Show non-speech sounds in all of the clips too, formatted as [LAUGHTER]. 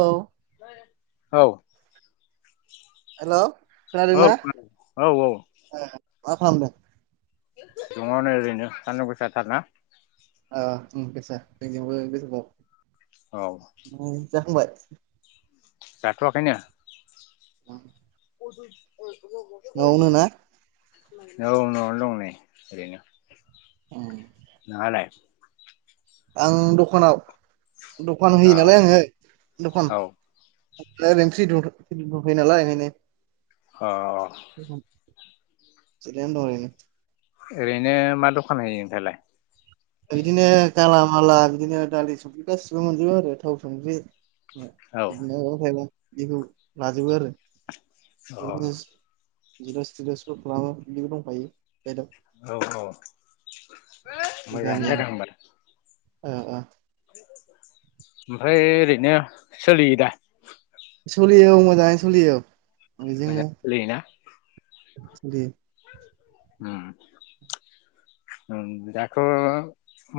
औ औ हेल' खोनादों औ ना औ औ ओ मा खालामदों? दङ नै ओरैनो सान्दुं गोसा थार ना जोंनियावबो गोसा औ थार उम जाखांबाय जाथ'आखैनो [INAUDIBLE] [INAUDIBLE] न'वावनो ना? औ न'आवनो दं नै। औ नोंहालाय आं दखानाव दखान अ होयो नालाय आङो दखान औ दा ओरैनो फ्रि दंथयो नालाय ओंखायनो अ [UNINTELLIGIBLE] ओरैनो मा दखान होयो नोंथाङालाय बिदिनो गाला माला बिदिनो दालि, संख्रि गासिबो मोनजोबो आरो थाव, संख्रि माबा औ बिदिनो उफाइ गैया बेखौ लाजोबो आरो अ बिदिनो जिरस थिरसबो खालामो बिदिबो दंखायो बायदआव औ औ मोजाङानो गामियाव जादों होनबा ओ ओ ओमफ्राय ओरैनो सोलियो दा? सोलि औ मोजाङै सोलियो। मोजाङै सोलियोना। दे उम उम दाथ'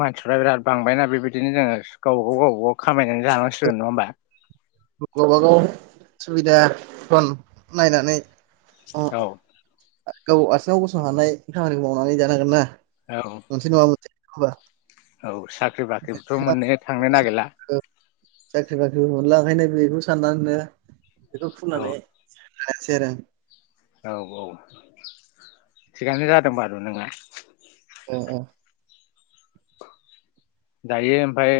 मानसिफ्रा बिराद बांबायना बेबायदिनो जोङो गावबाागाव गावबागाव खामायनानै जानांसिगोन नङा होमबा गावबागाव सुबिदाथन नायनानै औ आ गाव आथिङाव गसंनो हानाय खामानिखौ मावनानै जानो हागोन ना औ मोनसे नङा मोनसे हाबा औ साख्रि बाख्रिबोथ' मोननो थांनो नागिरला साख्रि बाख्रिबो मोनला ओंखायनो बेखौ साननानैनो बेखौ औ खुंनानै [UNINTELLIGIBLE] औ औ थिगानो जादों बारु नोङा अ अ दायो ओमफाय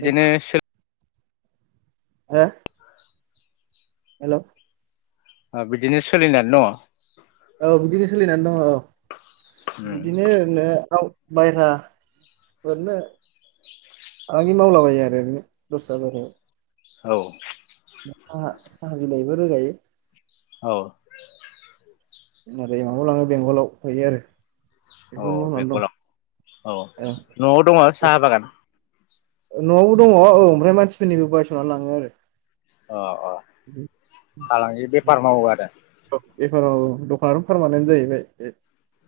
दे सोल हो हेल' आ बिदिनो सोलिनानै दङ' औ बिदिनो सोलिनानै दङ' औ उम बिदिनो ओरैनो औ बायहेरा ओरैनो फालांगि मावलाबायो आरो ओरैनो दस्रा बारियाव औ साहा -साहा बिलाइबो रोगायो। औ माबायाव लाङो बेंगलाव हैयो आरो औ बेखौ मावनानै बेंगलाव औ दं न'आव दङ'ना औ साहा बागान न'आवबो दङ' औ ओमफ्राय मानसिफोरनिबो बायस'नानै लाङो आरो अ' अ' फालांगि बेफार मावो आरो बेफोर औ दखानानो' पारमानेन्ट जाहैबाय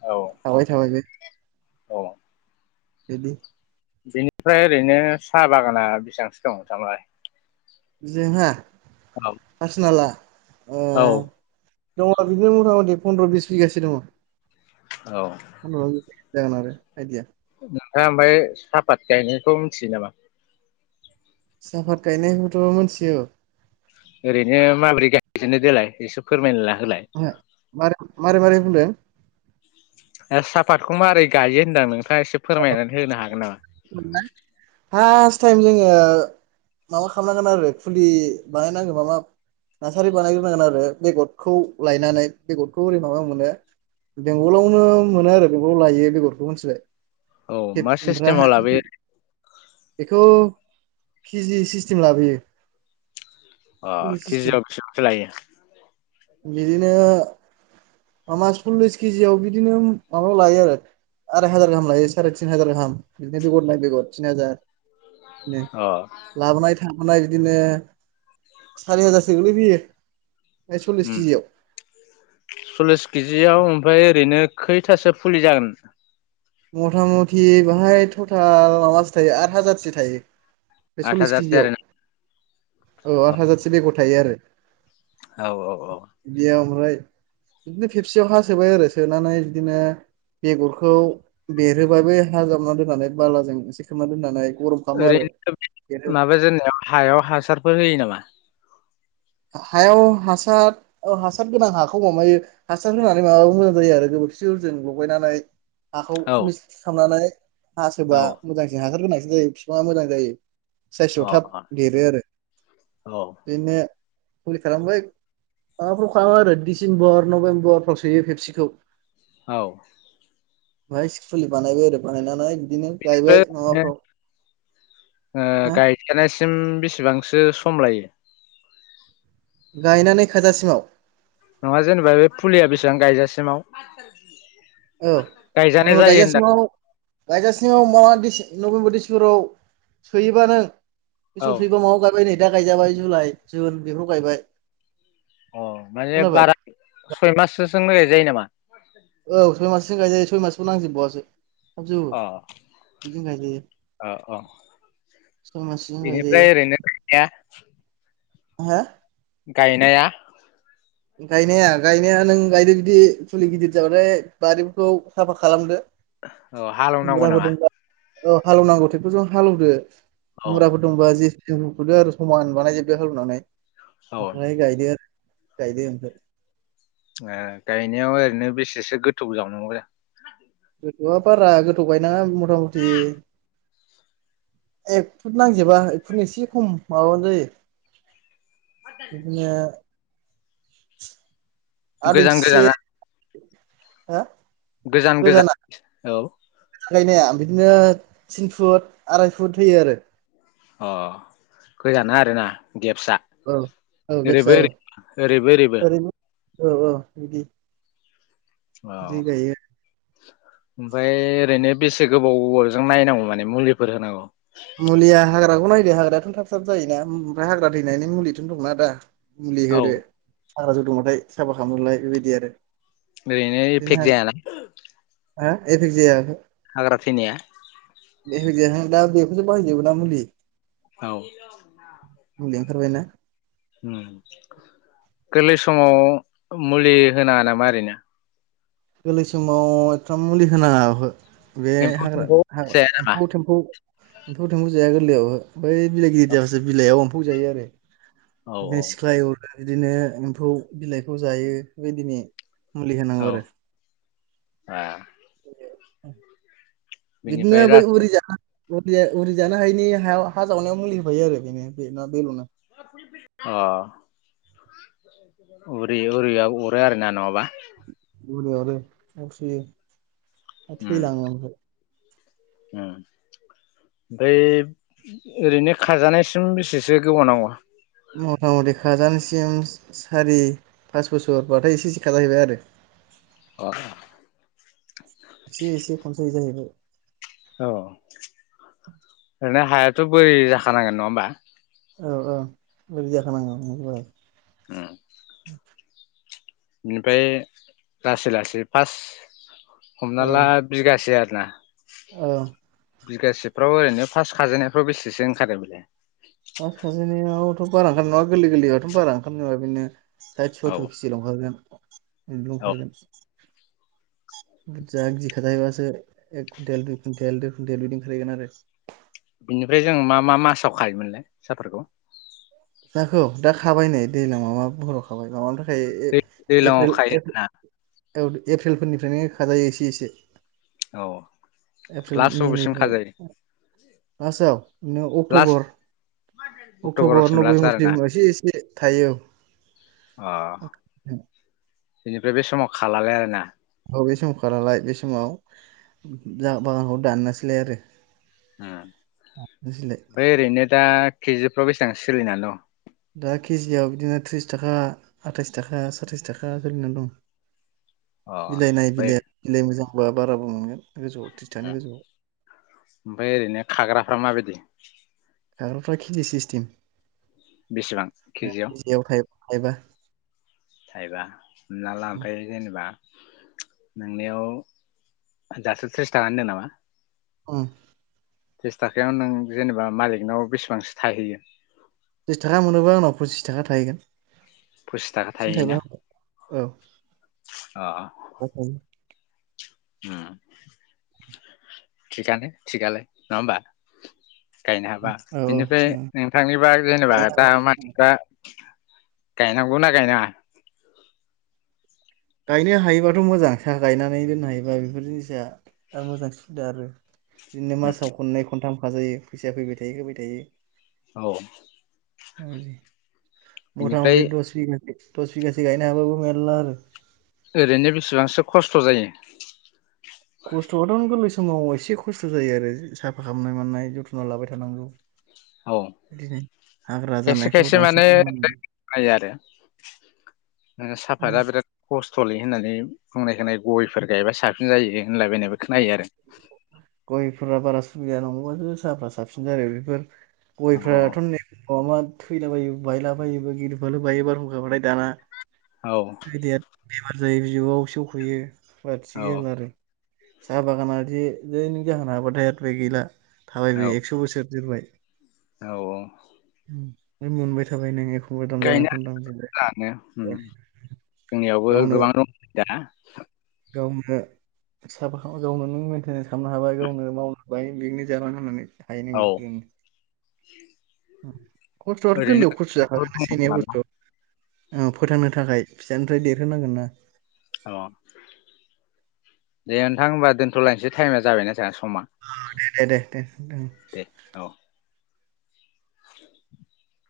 औ थाबाय थाबाय नो औ [UNINTELLIGIBLE] बिनिफ्राय ओरैनो साहा बागाना बेसांसो दं [UNINTELLIGIBLE] लाय? जोंहा पारसनेल‌आ औ दङ' बिदिनो मथा मथि फन्द्र' बिस बिगासो दङ' औ [UNINTELLIGIBLE] जागोन आरो। आइदिया नोंथाङा ओमफाय सापात गायनायखौ मिथियो नामा? साफात गायनायखौथ' मोनथियो। ओरैनो माब्रोय गायजेननो देलाय एसे फोरमायना ला [UNINTELLIGIBLE] मारै मारै बुंदों? ओ साफातखौ मारै गायो होनदां नों थांआ एसे फोरमायनानै होनो हागोन नामा थम जोङो माबा खालामनांगोन आरो फुलि बानायनांगौ बालर नार्सारि बानायग्रोनांगोन आरो बेगदखौ लायनानै बेगदखौ ओरै माबायाव मोनो बेंगलावनो मोनो आरो बेंगलाव लायो बेगरखौ मोनथिबाय औ मा [UNINTELLIGIBLE] सिस्टेमाव ओमफ्राहा लाबोयो बेखौ खिजि सिस्टेम लाबोयो । अ खिजियााव बेसेबांसो लायो? बिदिनो माबा सल्लिस केजियाव बिदिनो माबा लायो आराय हाजार गाहाम लायो । सारि थिन हाजार गाहाम बिदिनो बेगर माय बेगर थिन हाजार बिनो अ लाबोनाय थां मोना बिदिनो सारि हाजारसोनिल' फैयो ओम सल्लिस केजियाव ओमफ्राय ओरैनो खैथासो फुलि जागोन? म'था मथि बेवहाय टटेल माबासो थायो आट हाजारसो थायो । बे आठ सल्लिस हाजारसो केजियाव आरोना औ आठ हाजारसो बेगर थायो आरो। औ औ औ। बेयाव ओमफ्राय बिदिनो खेबसेयाव हा सोबाय आरो सोनानै बिदिनो बेगरखौ देरहोबाबो हा जावना दोननानै बालाजों एसे खोमना दोननानै गरम खालामो आरो ओरैनो बेरो [UNINTELLIGIBLE] माबाजेननायाव हायाव हासारफोर होयो नामा? हायाव हासार औ हासार गोनां हाखौ माबायो हासार होनानै माबो मोजां जायो आरो। [UNINTELLIGIBLE] सियावजों लगायनानै हाखौ औ मिस खालामनानै औ हासोबा अ मोजांसिन हासार गोनांसिन जायो बिफाङा मोजां जायो। साइसआव अ औ थाब देरो आरो औ बिदिनो फुलि खालामबाय माबाफ्राव खाङो आरो डिसेम्बर नभेम्बरफ्राव सोयो फेबसिखौ। औ। ओमाय फुलि बानायबाय आरो बानायनानै बिदिनो गायबाय ओमफ्राय ओरैनो माबाफ्राव ओ हो गायजेनायसिम बेसेबांसो सम लायो? गायनानै खाजासिमाव? नङा जेनेबा बे फुलिया बेसेबां गायजासिमाव? गायजानाय जायो होनदों। गायगासिङाव मा दिस नभेम्बर दिसिमबराव सोयोबानो बे औ समाव सोयोबा मायाव गायबाय नै दा गायजाबाय जुलाइ जुन बेफोराव गायबाय। अ' माने खोनाबाय बारा सय माससोजोंनो गायजायो नामा? औ सय माससजों गायजायो सय मासखौनो नांजोबबावासो। थाब जौवो अ बिदिनो गायजायो। अ अ सय मासजों गायजायो बेनिफ्राय ओरैनो [UNINTELLIGIBLE] हा? गायनाया? गायनाया गायनाया नों गायदो बिदि फुलि गिदिर जाबाालाय बारिफोरखौ साफा खालामदो। औ हालेवनांगौ मुराफोर नामा? दंबा औ हालेवनांगौ टेक्टर जों हालेवदो औ मुराफोर दंबा जि जोंखुदो आरो समान बानायजोबदो हालेवनानै औ ओ ओमफ्राय गायदो आरो। गायदो ओमफाय। ए गायनायाव ओरैनो बेसेसो गोथौ जावनांगौ? गोथौआ बारा गोथौ गायनाङा मथा मथि एक फुट नांजोबा एक फुट एसे खम माबाबानो जायो । बिदिनो आद गोजान इसेसे गोजाना हा? गोजान गोजान औ। गायनाया बिदिनो थिन फुट आराय फुट होयो आरो। अ गोजान आरो ना। गेप्सा औ औ ओरैबो गेबसा औ ओरै ओरैबो ओरैबो। ओरैनो औ औ बिदि। जि गायो। ओमफाय ओरैनो बेसे गोबाव गोबावजों नायनांगौ माने मुलिफोर होनांगौ? मुलिया हाग्राखौ नायदो हाग्रायाथ' थाब थाब जायोना ओमफ्राय हाग्रा थैनायनि मुलिथ' दंना दा। मुलि औ होदो हाग्रा जौदोंबाथाय साफा खालामनोलाय बेबायदि आरो । ओरैनो एफेक जायाना? हा एफेक्ट जाया आहो। हाग्रा थैनाया? बे होजाया थां दा बेखौसो बाहायजोबोना मुलि। औ मुलि ओंखारबाय ना? गोरलै समाव मुलि होनाङा नामा ओरैनो गोरलै समाव एथाम मुलि होनाङा बे एम्फौ हाग्रा सेम्फौ जाया नामा एम्फौ थेम्फौ एम्फौ थेम्फौ जाया गोरलैयाव बै बिलाइ गिदिरावसो बिलाइयाव एम्फौ जायो आरो औ औ बिदिनो सिख्लाय अरो बिदिनो एम्फौ बिलाइखौ जायो बे बेदिनो मुलि होनांगौ आरो। [INAUDIBLE] बिदिनो बिनिफ्राय बै लासै उरि जा उरि जानो हायिनि हायाव हा जावनायाव मुलि होफायो आरो बेनो बे ना बेल'नो अ उरि उरियाबो अरो आरो ना नङाबा बुरियावल असोयो आरो उम थैलाङो ओमफ्राय उम ओमफ्राय ओरैनो खाजानायसिम बेसेसो गोबाव नांगौ मथा मथि खाजानसिम सारि पास बोसोरबाथाय एसे एसे खाजाहैबाय आरो। [UNINTELLIGIBLE] अ एसे एसे फान्सय जाहैबाय। औ ओरैनो हायाथ' बोरि जाखानांगोन नङा होमबा? औ औ बेदि जाखानांगौ न औ [UNINTELLIGIBLE] बिनिफ्राय लासै लासै फारस हमना ला बिगासे आरो औ बिगासेफ्राव ओरैनो फार्स्ट खाजेननायफ्राव बेसेसो ओंखारो बेलाय बा फिजोनियावथ' बारा ओंखार नङा गोरलै गोरैयावथ' बारा ओंखार नङा बेनो। साय सयतुर औ केजि लओंखारगोन बिदिल' औ ओंखारगोन बुरजा जि खाथायाहैबासो एक कुन्टेल दुइ कुइन्टेल देर कुइन्टेल दुइ बिदि ओंखारहैगोन आरो। बिनिफ्राय जों मा मा मासाव खायोमोनलाय साहाफोरखौ ‌ नाखौ दा खाबायनाय दैल माबा बर' खाबाय माबानि थाखाय दैज्लाङाव खायो आरोना औ एप्रिलफोरनिफ्रायनो खाजायो एसे एसे औ एप्रिल लास्ट बबेसिम मेनिफ्राय खाजायो मासयाव बिदिनो लास्ट अक्टबर अक्ट'बरावसिम लास्ट आरोना नभेमबरबासो एसे थायो। अ बेनिफ्राय बे समाव खालालाय आरोना। औ बे समाव खालालाय बे समाव बागानखौ दाननोसैलाय आरो ओ नोंसोरलाय बै ओरैनो दा केजिफ्राव बेसेबां सोलिनानै दं। दा केजियाव बिदिनो त्रिस थाखा आथाइस थाखा सातस थाखा सोलिनानै दं। अ बिलाइ नाय ओमफ्राय बिलाइ बिलाइ मोजांबा बाराबो मोनगोन गोजौआव थ्रिस थाखानि गोजौआव ओमफ्राय ओरैनो खाग्राफ्रा माबायदि। [INAUDIBLE] खिथि सिसतिम बेसेबां केजियाव? थाइबा। थाइबा हमना ला ओमफ्राय जेनेबा नोंनियाव दासो थ्रिस थाखा होनदों नामा? उम तस थाखायाव नों जेनेबा मालिकनाव बेसेबांसो थाहैगोन? थ्यिस थाखा मोनोबा आंनाव फसिस थाखा थाहैगोन। फसिस थाखा थाहैयोना खिन्थायबा औ आ औ उम, थिगानो थिगालाय नङा होनबा? गायनो हाबा औ बिनिफ्राय थिगानो नोंथांनिबा जेनोबा गायनो दा मानसिफ्रा गायनांगौना गायनाङा? गायनो हायोबाथ' मोजां साहा गायनानै दोननो हायोबा बेफोर जिनिसा मोजां सुबिदा आरो। बिदिनो उम मासाव खननै खनथाम खाजायो फैसाया फैबाय थायो फैबाय थायो। औ। [UNINTELLIGIBLE] मटा बिनिफ्राय मटि दस बिगासो दस बिगासो गायनो हाबाबो मेरला आरो। ओरैनो बिसेबांसो खस्थ' जायो। कस्थयाथ' [UNINTELLIGIBLE] समाव एसे खस्थ' जायो आरो साफा खालामनाय मनाय जोथ्न' लाबाय थानांगौ। औ दिनो खायसे खायसे माने [UNINTELLIGIBLE] खोनायो आरो। ओ उम। साफाता बिराद खस्थ'लै होननानै बुंनाय खोनायो गयफोर गायबा साबसिन जायो होनलायबायनायबो खोनायो आरो। गयफोरा बारा सुबिदा नङबाथो साहाफ्रा साबसिन जायो बेफोर औ गयफ्राथ' ने - ह मा थैलाबायो बायलाबायोबो गिदबालो बायो बारहुंखााबालथाय दाना औ। बेमारर जायो बिबु'आव सेवखयो औ बथिगोन आरो। साहा बागाना जै नों जाहोनो हाबाथाय गैला थाबाय औ बे एकस' बोसोर जोरबाय। औ औ। मोनबाय थाबाय नों एखमबा दामजागोन गायनो एखमबा दामजोब लानो उम जोंनियावबो गोबां [UNINTELLIGIBLE] दाना [UNINTELLIGIBLE] साफा गावनो नों मेनटेनेन्स खालामनो हाबाय गावनो मावनो हाबाय बिदिनो जाना औ लोंनानै [UNINTELLIGIBLE] खस्थ'आथ' ओरैनो गोरलैयाव खस्थ' जाखागोन दङ एसे खोमा एनैयाव ना खस्थ' औ फोथांनो थाखाय फिसानिफ्राय देरहोनांगोन ना। अ दे नोंथां होनबा दोन्थ'लायनोसै टाइमा जाबायना सार? [UNINTELLIGIBLE] दे दे दे दे दे [INAUDIBLE]